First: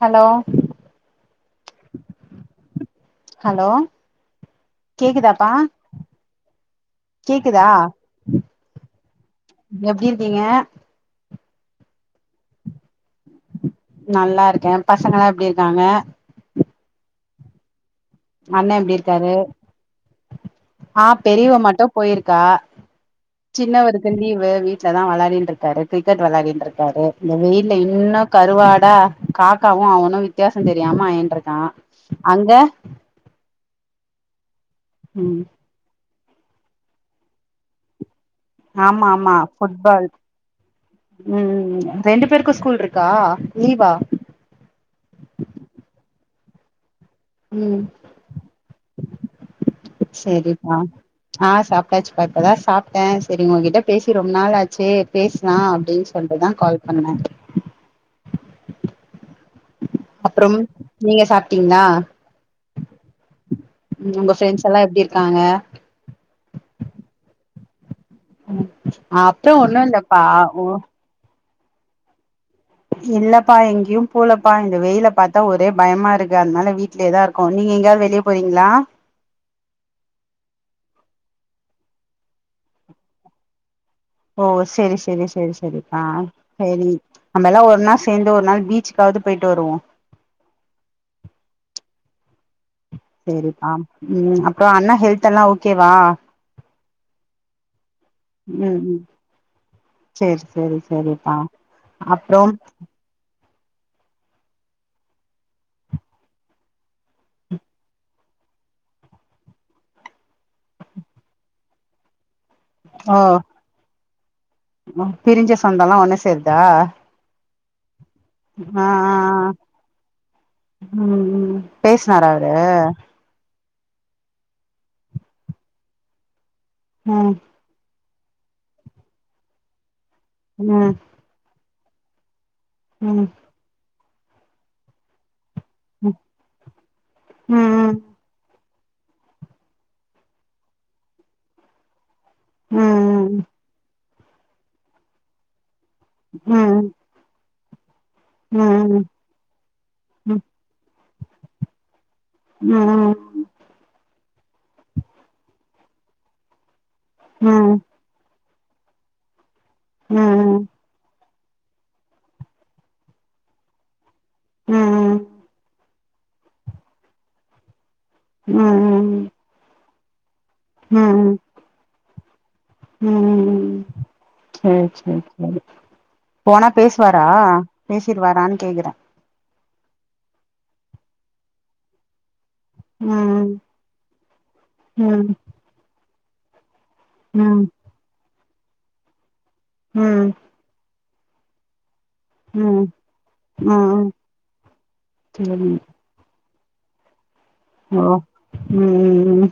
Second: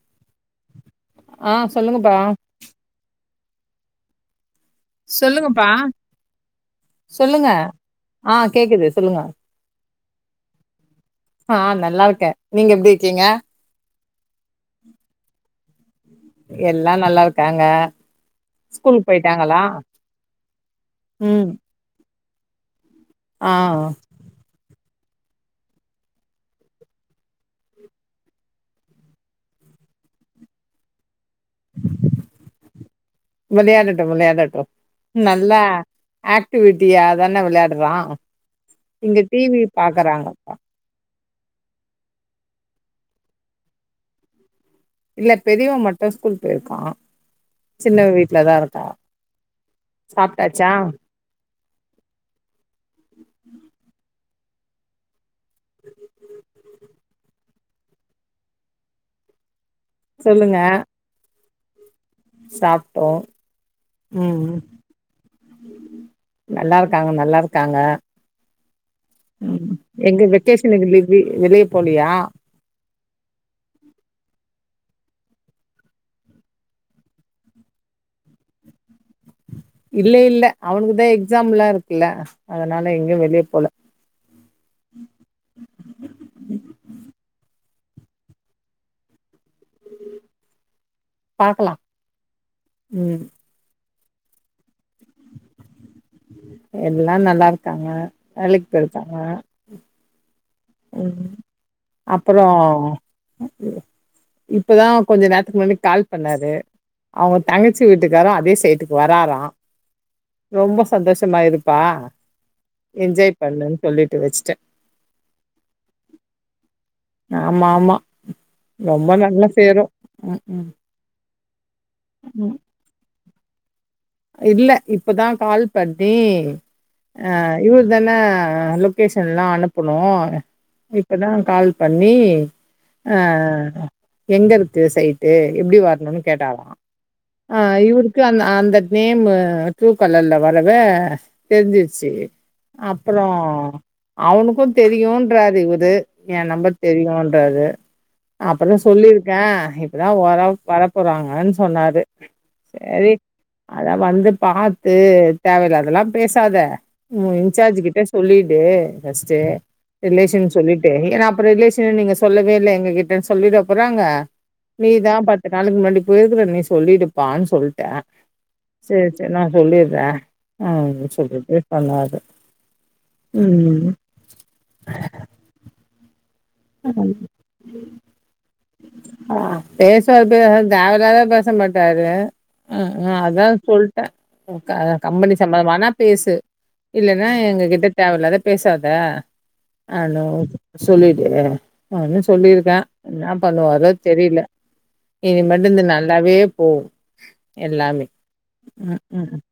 Hello ஆஹ் சொல்லுங்கப்பா hello கேக்குதாப்பா சொல்லுங்கப்பா சொல்லுங்க கேக்குதா ஆஹ் கேக்குது சொல்லுங்க ருக்கீங்க ஆஹ் நல்லா இருக்கேன் நீங்க எப்படி இருக்கீங்க நல்லா இருக்கேன் பசங்கலாம் எப்படி இருக்காங்க எல்லாம் நல்லா இருக்காங்க அண்ணன் எப்படி ஸ்கூலுக்கு இருக்காரு போயிட்டாங்களா ஆஹ் ம் பெரியவ மட்டும் போயிருக் கா ஆ சின்னவருக்கு லீவு வீட்டு தான் விளையாடின்னு இருக்காரு கிரிக்கெட் விளையான்னு இருக்காரு இந்த வெயில்ல இன்னும் கருவாடா காக்காவும் அவனும் வித்தியாசம் தெரியாம ஆயின்றுக் ன் அங்க விளையாடட்டும் விளையாடட்டும் ம் நல்லா ஆக்டிவிட்டியா தானே விளையாடுறான் ஆமா ஆமா ஃபுட்பால் உம் ரெண்டு பேருக்கும் ஸ்கூல் இருக்கா லீவா இல்ல பெரியவ மட்டு ஸ்கூல் போயிருக்கா உம் சின்னவ வீட்லதா இருக்கா சாப்ட்டாச்சா சரிப்பா ஆஹ் சாப்பிட்டாச்சுப்பா இப்பதா சாப்பிட்ட சரி உகிட்ட பேசி ரொம்ப நாள் ஆ சரி பேசலா அப்படின்னு சொல்லிட்டுதா கால் பண்ண அப்புறம் சொல்லுங்க நீங்க சாப்ப ட்டீங்களா சாப்ட்டோ உம் உங்க ம் ப்ரெண்ட்ஸ் எல்லாம் எப்டி இருக்காங்க க்காங்க நல்லா இருக்காங்க அப்புறோ உஹ ஒண்ணு இல்லப்பா எங்க வெக்கேஷ ஓ இல வெளி போலியா இல்லப்பா எங்கேயு போலப்பா இந்த வெயில பாத்தா ஒரே பயமா இருக்கு அதனால வீட்டுலயேதா இருக்கோ நீங்க எங்கேயாவது வெளிய போறீங்களா இல்ல இல்ல அவனுக் தா எக்ஸாம்லா இரு இல்ல அதனால எங்கேயு வெளிய போல ஓ சரி சரி சரி அ சரி நம எல்லா ஒ ஒன்னா சேந்து ஒரு நாள் பீச்சுக்காவது போயிட் ருவோ பாக்கலா ம் சரிப்பா உம் அப்புற அண்ணா ஹெல்துல்லா ஓகே எல்லா நல்லா இருக்காங்க வேலைக்கு போயிருக்காங்க சரி ம் சரிப்பா அப்புற அப்பறோ இப்பதா கொஞ்ச நேரத்துக்கு முன்னாடி கால் பண்ணாரு அவங்க தங்கச்சு வீட்டுக்காரு அதே சைட்டுக்கு வரறா ரொம்ப சந்தோஷமா இருப்பா ஓ என்ஜாய் பண்ணுன்னு சொல்லிட்டு வச்சிட்டு பிரிஞ்ச சொந்தம்ல்லா ஒண்ணு சேதா ஆமா ஆமா ரொம்ப நல்லா ஆஹ் சேரு ம் ம் உஹம் பேசனார அவரு ம் இல்ல இப்பதா கால் பண்ணி ம் ஆஹ் இவ அதான லொக்கேஷன்லா அனுப்பணு ம் இப்பதா கால் பண்ணி ம் ஆஹ் எங்க இருக்கு சைட்டு எப்படி ம் வரணும்னு கேட்டாலா ம் இவருக்கு அந்த அந் நேமு ட்ரூ காலர்ல வரவே தெரிஞ்சிடுச்சு ம் அப்புறோ ம் அவனுக்கு தெரியுன்றாரு இவுரு ஏன் நம்பர் ம் தெரியும்ன்ராரு அப்டிதா ம் சொல்லிருக்கே இப்பதா வர வர போறாங்கன்னு சொன்னாரு சரி ம் அத வந்து பாத்து தேவல்லாதல்லா பேசாத ம் இன்சார்ஜிக்கிட்ட சொல்லி டே ஃபஸ்ட்டு ரிலேஷன் ம் சொல்லிட்டே [unintelligible] இப்போ ரிலேஷன் நீங்க சொல்லவே இல்ல எங்கக்கிட்ட சொல்லிட போறாங்க நீதா பத்து நாளுக்கு முன்னாடி பேதுல நீ சொல்லிடுப்பான்னு சொல்ட்டே சரி ம் ம் சரி நான் சொல்லிரே வே அலோ சொல்லிட்டு சொன்னாரு ம் ம் ம் சேர் சேர் தோழி போனா பேசுவாரா பேசிடுவாரா கேக்குறே பேசதாதெவலாதா பேச மாட்டாரு அ அதா ம் சொல்ட்டே க ம் கம்பெனி சம்பந்மானா பேசு இல்லன்னா ம் எங்கக்கிட்ட தேவல்லாத பேசாத ம் அலோ ம் சொல்லி ஏயா அதா சொல்லிருக்கே ம் என்ன வரோ ம் தெரியல இனி சேரி மட்டு இந்த நல்லாவே கே போ ஆ ம் ம் ம்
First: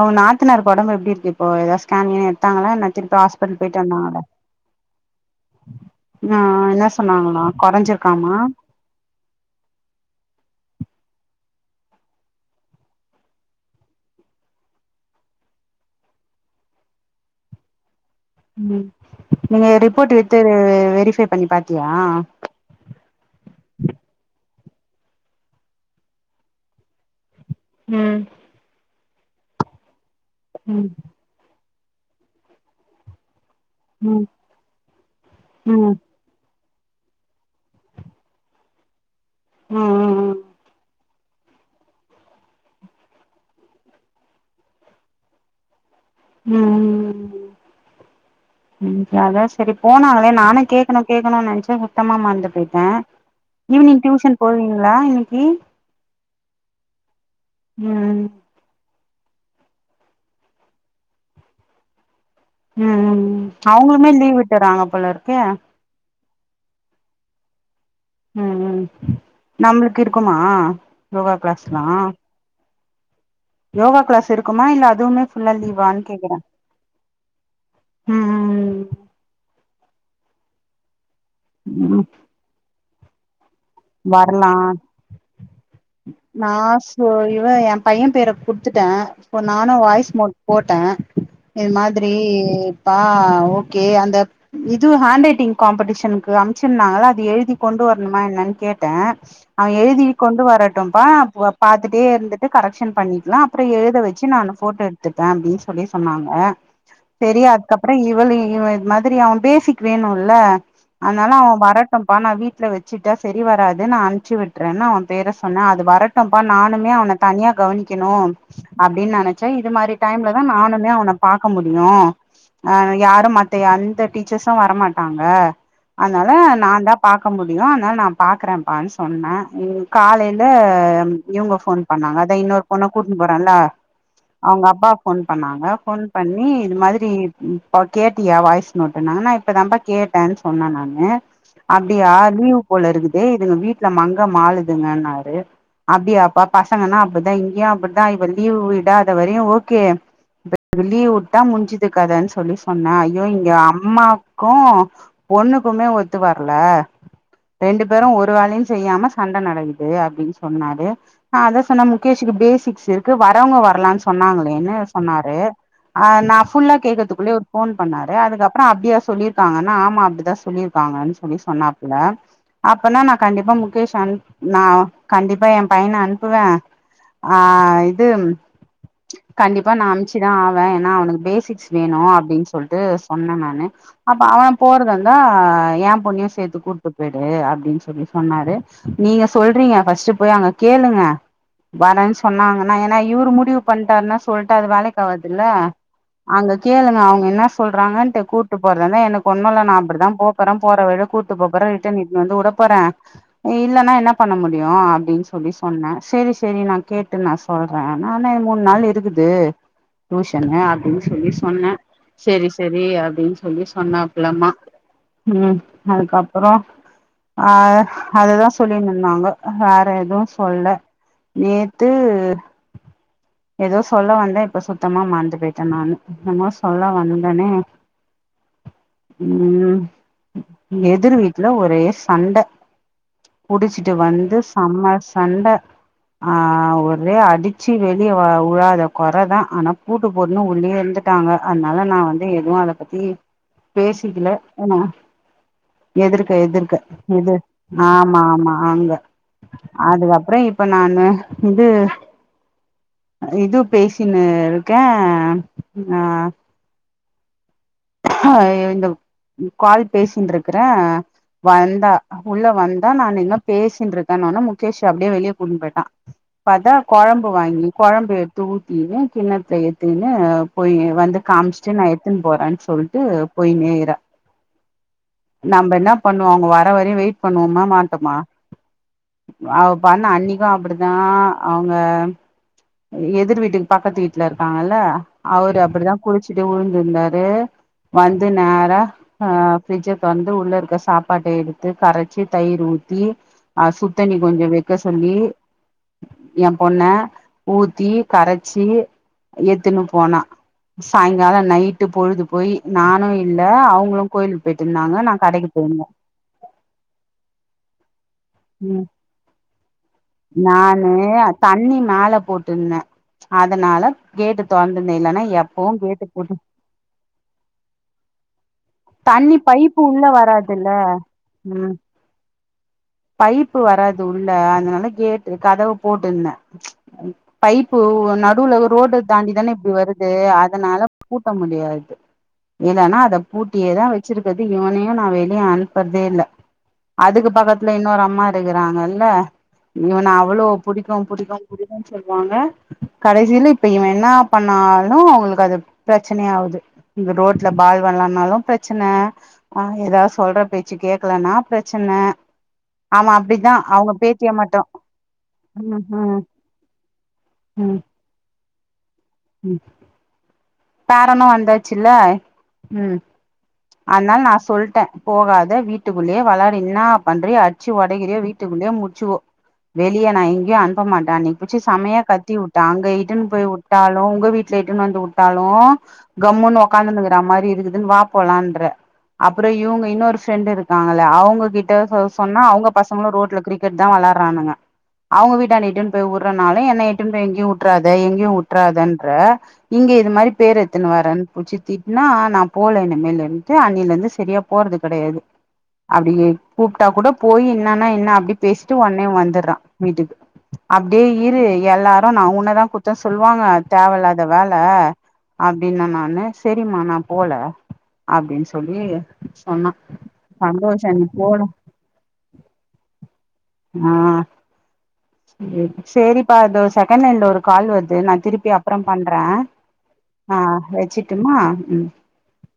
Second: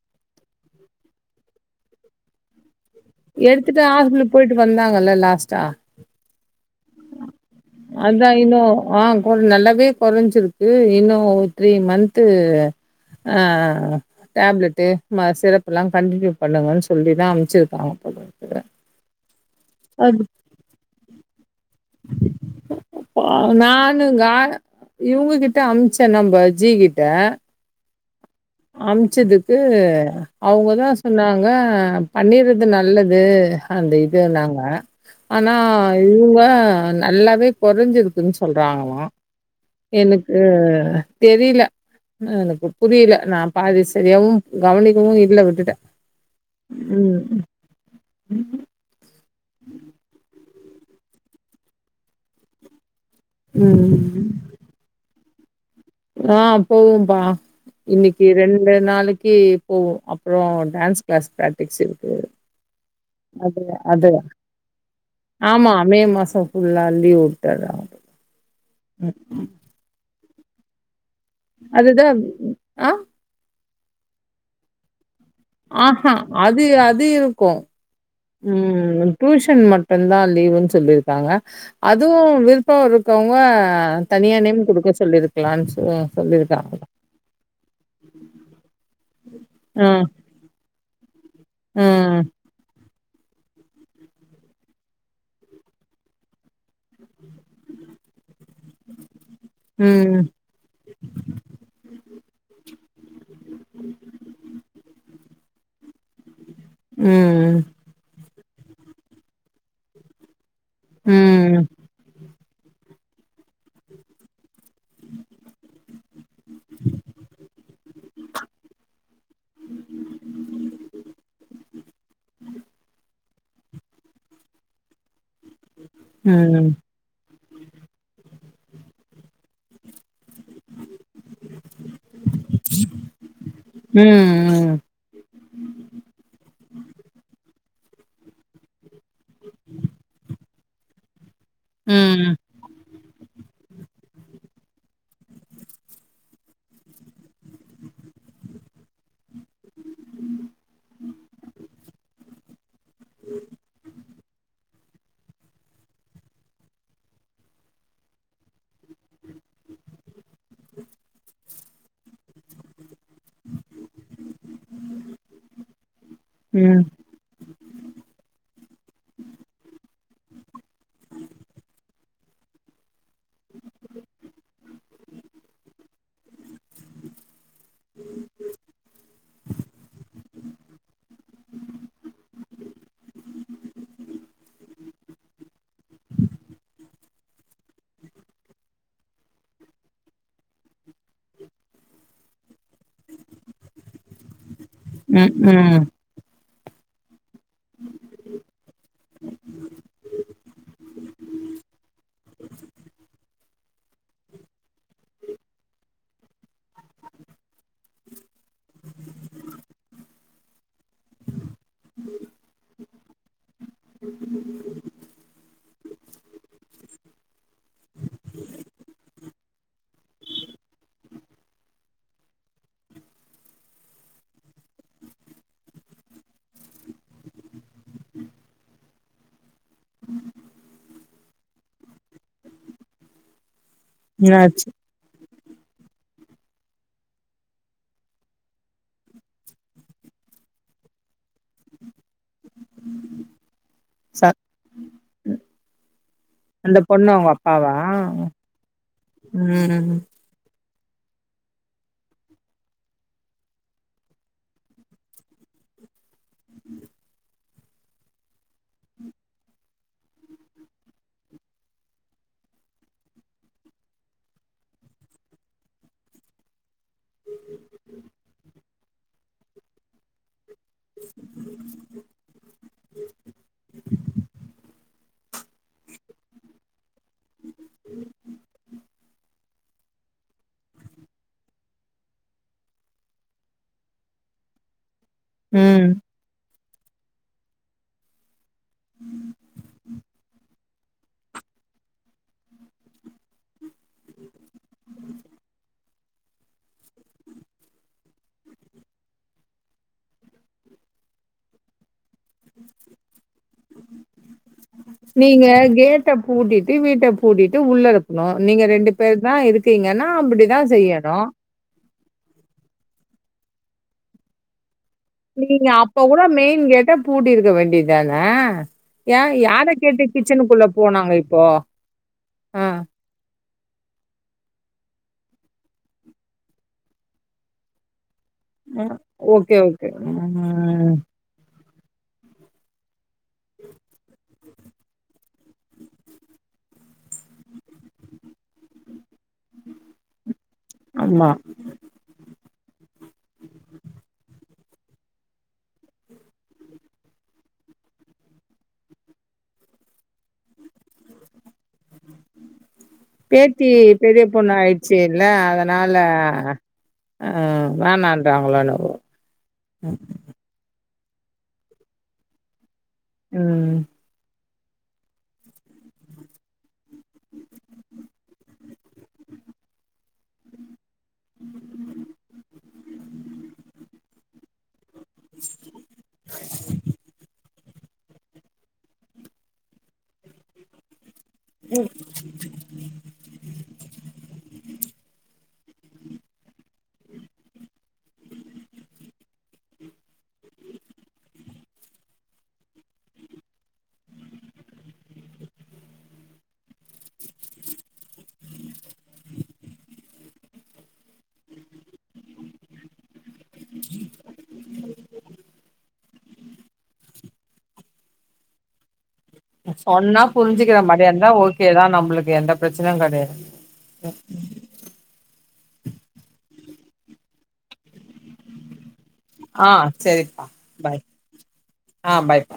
உங்க நாத்தனாருக்கு ஒடம்பு எப்பிடி இருக்கு இப்போ ஏதாவது ஸ்கேன்னு எடுத்தாங்களா என்ன திருப்பி ஹாஸ்பிட்டல் போயிட்டு எடுத்துட்டு வந்தாங்களா ஹாஸ்பிட்டல் போயிட்டு வந்தாங்கல்ல லாஸ்டா ஆ என்ன சொன்னாங்களா கொறஞ்சிருக்காமா அதான் இன்னும் ஆங் நல்லாவே கொறைஞ்சிருக்கு இருக்கு இன்னும் த்ரீ மந்த்து ஆங் டேப்லெட்டு மறு சிரப்பலாம் கன்டினியூ பண்ணுங்கன்னு சொல்லி தான் அமுச்சுருக்காங்க ம் நீங்க ரிப்போர்ட் வச்சி வெரிபை பண்ணி பாத் ஆ நானுங்க இவங்ககிட்ட அமுச்சேன் நம்ம ஜி கிட்ட ம் அமுச்சதுக்கு ம் அவங்கதான் சொன்னாங்க பண்ணிறது நல்லது அந்த ம் இதுனாங்க ஆனா ம் ம் இவங்க நல்லாவே கொறைஞ்சிருக்குது சொல்றாங்களாம் எனக்கு ம் தெரியல எனக்கு புரியல நான் பாதி சரியாவும் கவனிக்கவும் இல்ல விட்டுட்டேன் ம் ம் ம் ம் அதான் சரி போனாங்களே நானே கேக்கணும் கேக்கணும்னு நெனைச்சேன் சுத்தமா மறந்து போயிட்டேன் ஈவினிங் டியூஷன் போவீங்களா இன்னை நீ ஆங் போவும்பா ம் இன்னைக்கி ரெண்டு நாளைக் இன்னைக்கி போவோம் அப்பறம் டான்ஸ் கிளாஸ் பிராக்டிஸ் இருக்கு ம் ம் ம் அது அது அவங்களுமே லீவ் விட்டுறாங்க போலருக்கே இப்ப புல்லா லீவு வுட்டுறாங்க ம் ம் நம்மளுக்கு இருக் இருக்குமா யோகா கிளாஸ்லா அதுதான் ஆங் யோகா கிளாஸ் இருக்குமா இல்ல அதுவுமே ஃபுல்லா லீவான்னு ஆங்க கேக்குறே அது அது இருக்கும் ம் டியூஷன் மட்டும்தான் லீவுன்னு சொல்லிரு இருக்காங்க அதுவும் விருப்பம் இரு ஒருத்தவங்க வரலாம் சொ சொல்லியிருக்காங்க. நான் சொ இவன் என் பையன் பேரை குடுத்துட்டேன் இப்ப நானும் ஆ, வாய்ஸ் மோட் போட்டேன் இது மாதிரி ம், அ ஓகே அந்த இது ஹேண்ட் ரைட்டிங் காம்படிஷனுக்கு அனுப்சுருன்தாங்களே அது எழுதி கொண்டு வரணுமா கேட்டேன் அவன் எழுதி ம், கொண்டு வரட்டுப்பா பாத்துட்டே இருந்துட்டு கரெக்ஷன் பண்ணிக்கலாம் அப்புறம் எழுத வச்சு நான் போட்டோ எடுத்துப்பேன் அப்படின்னு சொல்லி சொன்னாங்க சரி ம், அதுக்கப்புறம் இவளி இவன் இது மாதிரி அவன் பேசிக் வேணும்ல்ல ம், அதனால அவன் ம், வரட்டும்ப்பா நான் வீட்டு ல வச்சுட்டா சரி வராது நான் அனுப்ச்சு விட்டுறேன்னு அவன் பேர சொன்னேன் அது வரட்டப்பா நானுமே அவனை தனியா கவனிக்கணும் அப்படின்னு நினைச்சேன் இது மாதிரி டைம்ல தான் நானுமே அவனை பாக்க முடியும் ஆஹ யாரும் மத்த அந்த டீச்சர்ஸும் வரமாட்டாங்க அதனால ம், நான் தான் பார்க்க முடியும் அதனால நான் பாக்குறேன்ப்பான்னு சொன்னன் காலைய இவங்க போன் பண்ணாங்க அத இன்னொரு பொண்ண கூட்டு போறேன்ல அவங்க ம், அப்பா போன் பண்ணாங்க போன் பண்ணி இது மாதிரி கேட்டியா வாய்ஸ் நோட்டு ந இப்பதான்ம்ப கேட்டேன் சொன்னேன் நானு அப்படியா ம். லீவு போல இருக்குது இதுங்க வீட்டுல மங்க மாளுதுங்கன்னாரு அப்படியாப்பா பசங்கன்னா அப்படித்தான் இங்கயும் அப்படித்தான் இவ லீவ் விடாத வரையும் ஓகே லீவ் விட்டா முடிஞ்சுது கதைன்னு சொல்லி சொன்னா ஐயோ இங்க அம்மா கோ பொண்ணுக்குமே ஒத்து வரல ரெண்டு பேரு ஒரு வேலையு செய்யாம சண்ட நடக்குது அப்டின்னு சொன்னாரு அத சொன்ன முகேஷ்க்கு பேசிக்ஸ் இருக்கு வரவங்க வரலான் சொன்னாங்களேன்னு சொன்னாரு நா ஃபுல்லா ம் கேக்கத்துக்குள்ளே ஒரு ஃபோன் பண்ணாரு அதுக்கப் அப்புற அப்டியா சொல்லியிருக்காங்கன்னா ஆமா அப்டிதா சொல்லியிருக்காங்கன்னு சொல்லி சொன்னாப்புல அப்பன்னா நா கண்டிப்பா முகேஷ் அன் நா கண்டிப்பா என் பையன அனுப்புவே ஆஹ் இது கண்டிப்பா நா அனுப்ச்சு ச்சி தா ஆவே ஏனா அவனுக்கு பேசிக் வேணு அப்டின் சொல்ட்டு சொன்ன நானு அப்ப அவ போறதாருந்தா எ பொண்ணயு சேத்து கூட்டுப் பேயிட் டு அப்டின்னு சொல்லி சொன்னாரு நீங்க சொல்றீங்க ஃபர்ஸ்ட் போய் கேளுங்க வரன்னு சொன்னாங்கன்னா ஏனா இவுரு முடிவு பண்ட்டாருன்னா சொல் ட்டா அது ம் வேலைக்காவதுல்ல ம் அங்க கேளுங்க அவங்க என்ன சொல்றாங்கன்ட்டு கூப்ட்டு போற தா என்ன ஒன்னுல்ல நா அப்டிதா போப்போற போற வழியில கூப்ட்டு போப்போறே ட்டு நீ வந்து உட போறே இல்லன்னா என்ன பண்ண முடியு அப்டின்னு சொல்லி சொன்ன சேரி சேரி நா கேட்டு நா சொல்றே ஆனா மூணு நாள் இருக்குது டியூஷன்னு அப்டின்னு சொல்லி சொன்னே சேரி சேரி அப்டின்னு சொல்லி சொன்னாப்புள்ளமா ம் அதுக்கபுறோ அ அதுதா சொல்லி தந்தாங்க வேற எதுவு சொல்ல நேத்து ஏதோ சொல்ல வந்தே இப்ப சுத்தமா மறந்து போயிட்டே நானு என்னமோ சொல்ல வந்தனே உம் எதிர்வீட் ல ஒரே சண்ட குடிச்சிட்டு வந்து என்னாச்சு செம சண்ட அ ஒரே அடிச்சு வெளியே உழாத கொறதா ஆனா பூட்டு போட்டுன்னு உள்ளேயே இருந்துட்டாங்க அதனால நா வந்து எதுவு அதப் பத்தி ச பேசிக்கல என்ன எதிர்க எதிர்க்க அந்த பொண்ணு உங்க எது அப்பாவா ஆமா ஆமா அங்க ம் அதுக்கப்புறோ இ இப்ப நானு இது இது பேசினுருக்கே அ ஐயோ இந்த கால் பேசின்ட்டுருக்கறே வந்தா உள்ள வந்தா நானுயிங்க பேசின்ட்ருக்கேன்னோன முகேஷ் அப்டியே வெளியே கூப்டிட்டு போயிட்டா பாத்தா கொழம்பு வாங்கி கொழம்பு எடுத்து திக்கின்னு கிண்ணத்துல எடுத்துக்கின்னு போய் வந்து காமிச்சிட்டு நா எடுத்துன்னு போற சொல் ட்டு போய்னேயிருக்றா நம்பயென்ன பண்ணுவோ அவுங்க வர வரயு வெயிட் பண்ணுவோமா மாட்டோமா அவபன்னா அன்னிக்கு அப்டித்தா அவங்க எதிர் வீட்டுக்கு பக்கத்து வீட்லருக்காங்கல்ல அவரு ம் அப்டிதா குளிச்சுட்டு உழுந் யிருந்தாரு வந்து நேர் ரா அ ஃபிரிட்ஜ தொறந்து உள்ளருக்க சாப்பாட்ட எடுத்து கரச்சு தயிர் ஊத்தி அ சுடுத்தண்ணி கொஞ்சோ வெக்க சொல்லி எ பொண்ண ஊத்தி கரச்சி எட்த்துனு போனா சாயங்கால நைட்டு பொழுது போய் நானு இல்ல அவங்களு கோயிலுக்கு போயிட்டு இருந்தாங்க நா நீங்க கடைக்கு போயிருந்தே கேட்ட பூட்டிட்டு வீட்ட பூட்டிட்டு உள்ள னோம் நீங்க ம் ரெண்டு பேர் தாயிருக்கீங்கன்னா அப்டிதான் செய்யணும் போட்டிருந்தேன் அதனால கேட்ட தொறந்து நீங்க அப்ப கூட மெயின் கேட்ட பூட்டிருக்கவேண்டிதானே தண்ணி பைப்பு வுள்ள வராதுல்ல போனாங்க இப்போ உம் ஆ பைப்பு வராது உள்ள னாலகேட்டு கதவு போட்டுந்தே பைப்பு [unintelligible] அ ரோடு தாண்டி தானே ஓகே யிப்டி ஓகே வருது அதனால ம் பூட்ட முடியாது யில்லனா அத பூட் பூட்டியே தான் வச்சிருக்கது யிவனையும் நான் வெளியே அனுப்புறதேயில்ல அதுக்கு பக்கத்துல யின்னொரு அம்மாருக்கிறாங்கல்ல யிவன அவ்ளோ புடிக்கும் ஆமா புடிக்கும் புடிக்கொம் சொல்லுவாங்க கடைசியில யிப்ப யிவன் யென்ன பண்ண னாலும் அவங்களுக்கு அது பிரச்சனையாவுது யிந்த ரோட்ல பால் வெளாட்னாலும் பிரச்சன ஆஹ் யேதாவது சொல்றபேச்சு கேக்கலனா பிரச்ச பேத்தி அவங்க பெரிய பேத்திய மட்டு பொண்ணாயிடுச்சில்ல ம் அதனால ம் அஹ் ம் வேணண்றாங்களோ யென்னவோ பேரனும் வந்தாச்சுல்ல ம் அத்னால நான் சொல் - ட்டே போகாத வீட்டுக்குள்ளேயே வெளாடு இன்ன பண்றியோ அச்சு ஒடைகிறியோ வீட்டுக்குள்ளேயே முடிச்சுகோ வெளியே நா எங்கேயு அ க்க மாட்டா அன்னைக்கி புடிச்சி செமையா கத்திவுட்ட அங்க இட்டன் போய் உட்டாலு உங்க வீட் சேட்டன் நன்தோட் ட்டாலு கம்முன்னு உக்காந்துன்னு இருக்கற மாரி இருக்குத் தன் வா போலான்ற அப்புறோ இவுங்க இன்னொரு ஃபிரெண்ட்ருக்காங்கள அவங் ம் கிட்ட சொன்னா அவங்க பசங்களு ரோட்ல கிரிக்கெட் தா வளாறானங்க அவங்க வீட்ட ட்டுன் போய் உடறனால என்ன இட்டுன் போய் எங்கேயு உட்றாத எங்கேயு உட்றதன்ற இங்கே இது மாரி பேர் எத்துன்னு வரேன் புச்சித்திட்னா நா போல இன்மேலுன்ட்டு அன்னிலேருந்து செரியா போறது கடையாது அப்டி கூப்ட்டா கூட போய் என்னான்னா என்னா அப்டி பேசிட்டு ஒன்னே வந்தர்றே வீட்டுக்கு அப்டியே இரு எல்லாரு நா ஒன்னதா குடுத்த சொல்வாங்க தேவல்லாத வேல அப்டின்ன நானு செரிம்மா நா போல அப்டின்னு சொல்லி சொன்னா புரிஞ்சிக்கிற சந்தோஷ நீ மாரியே இருந்தா போடா ஓகேதா நம்பளுக்கு எந்த பிரச்சனையு கெடையாது ம் சேரிப்பா தோ செகண்ட் லைன்ல ஒரு கால் வருது நா திருப்பி அப்புறம் பண்ற ஆ ஆ செரிப்பா பாய் வச்சிட்டுமா ம் ஆ பாய்ப்பா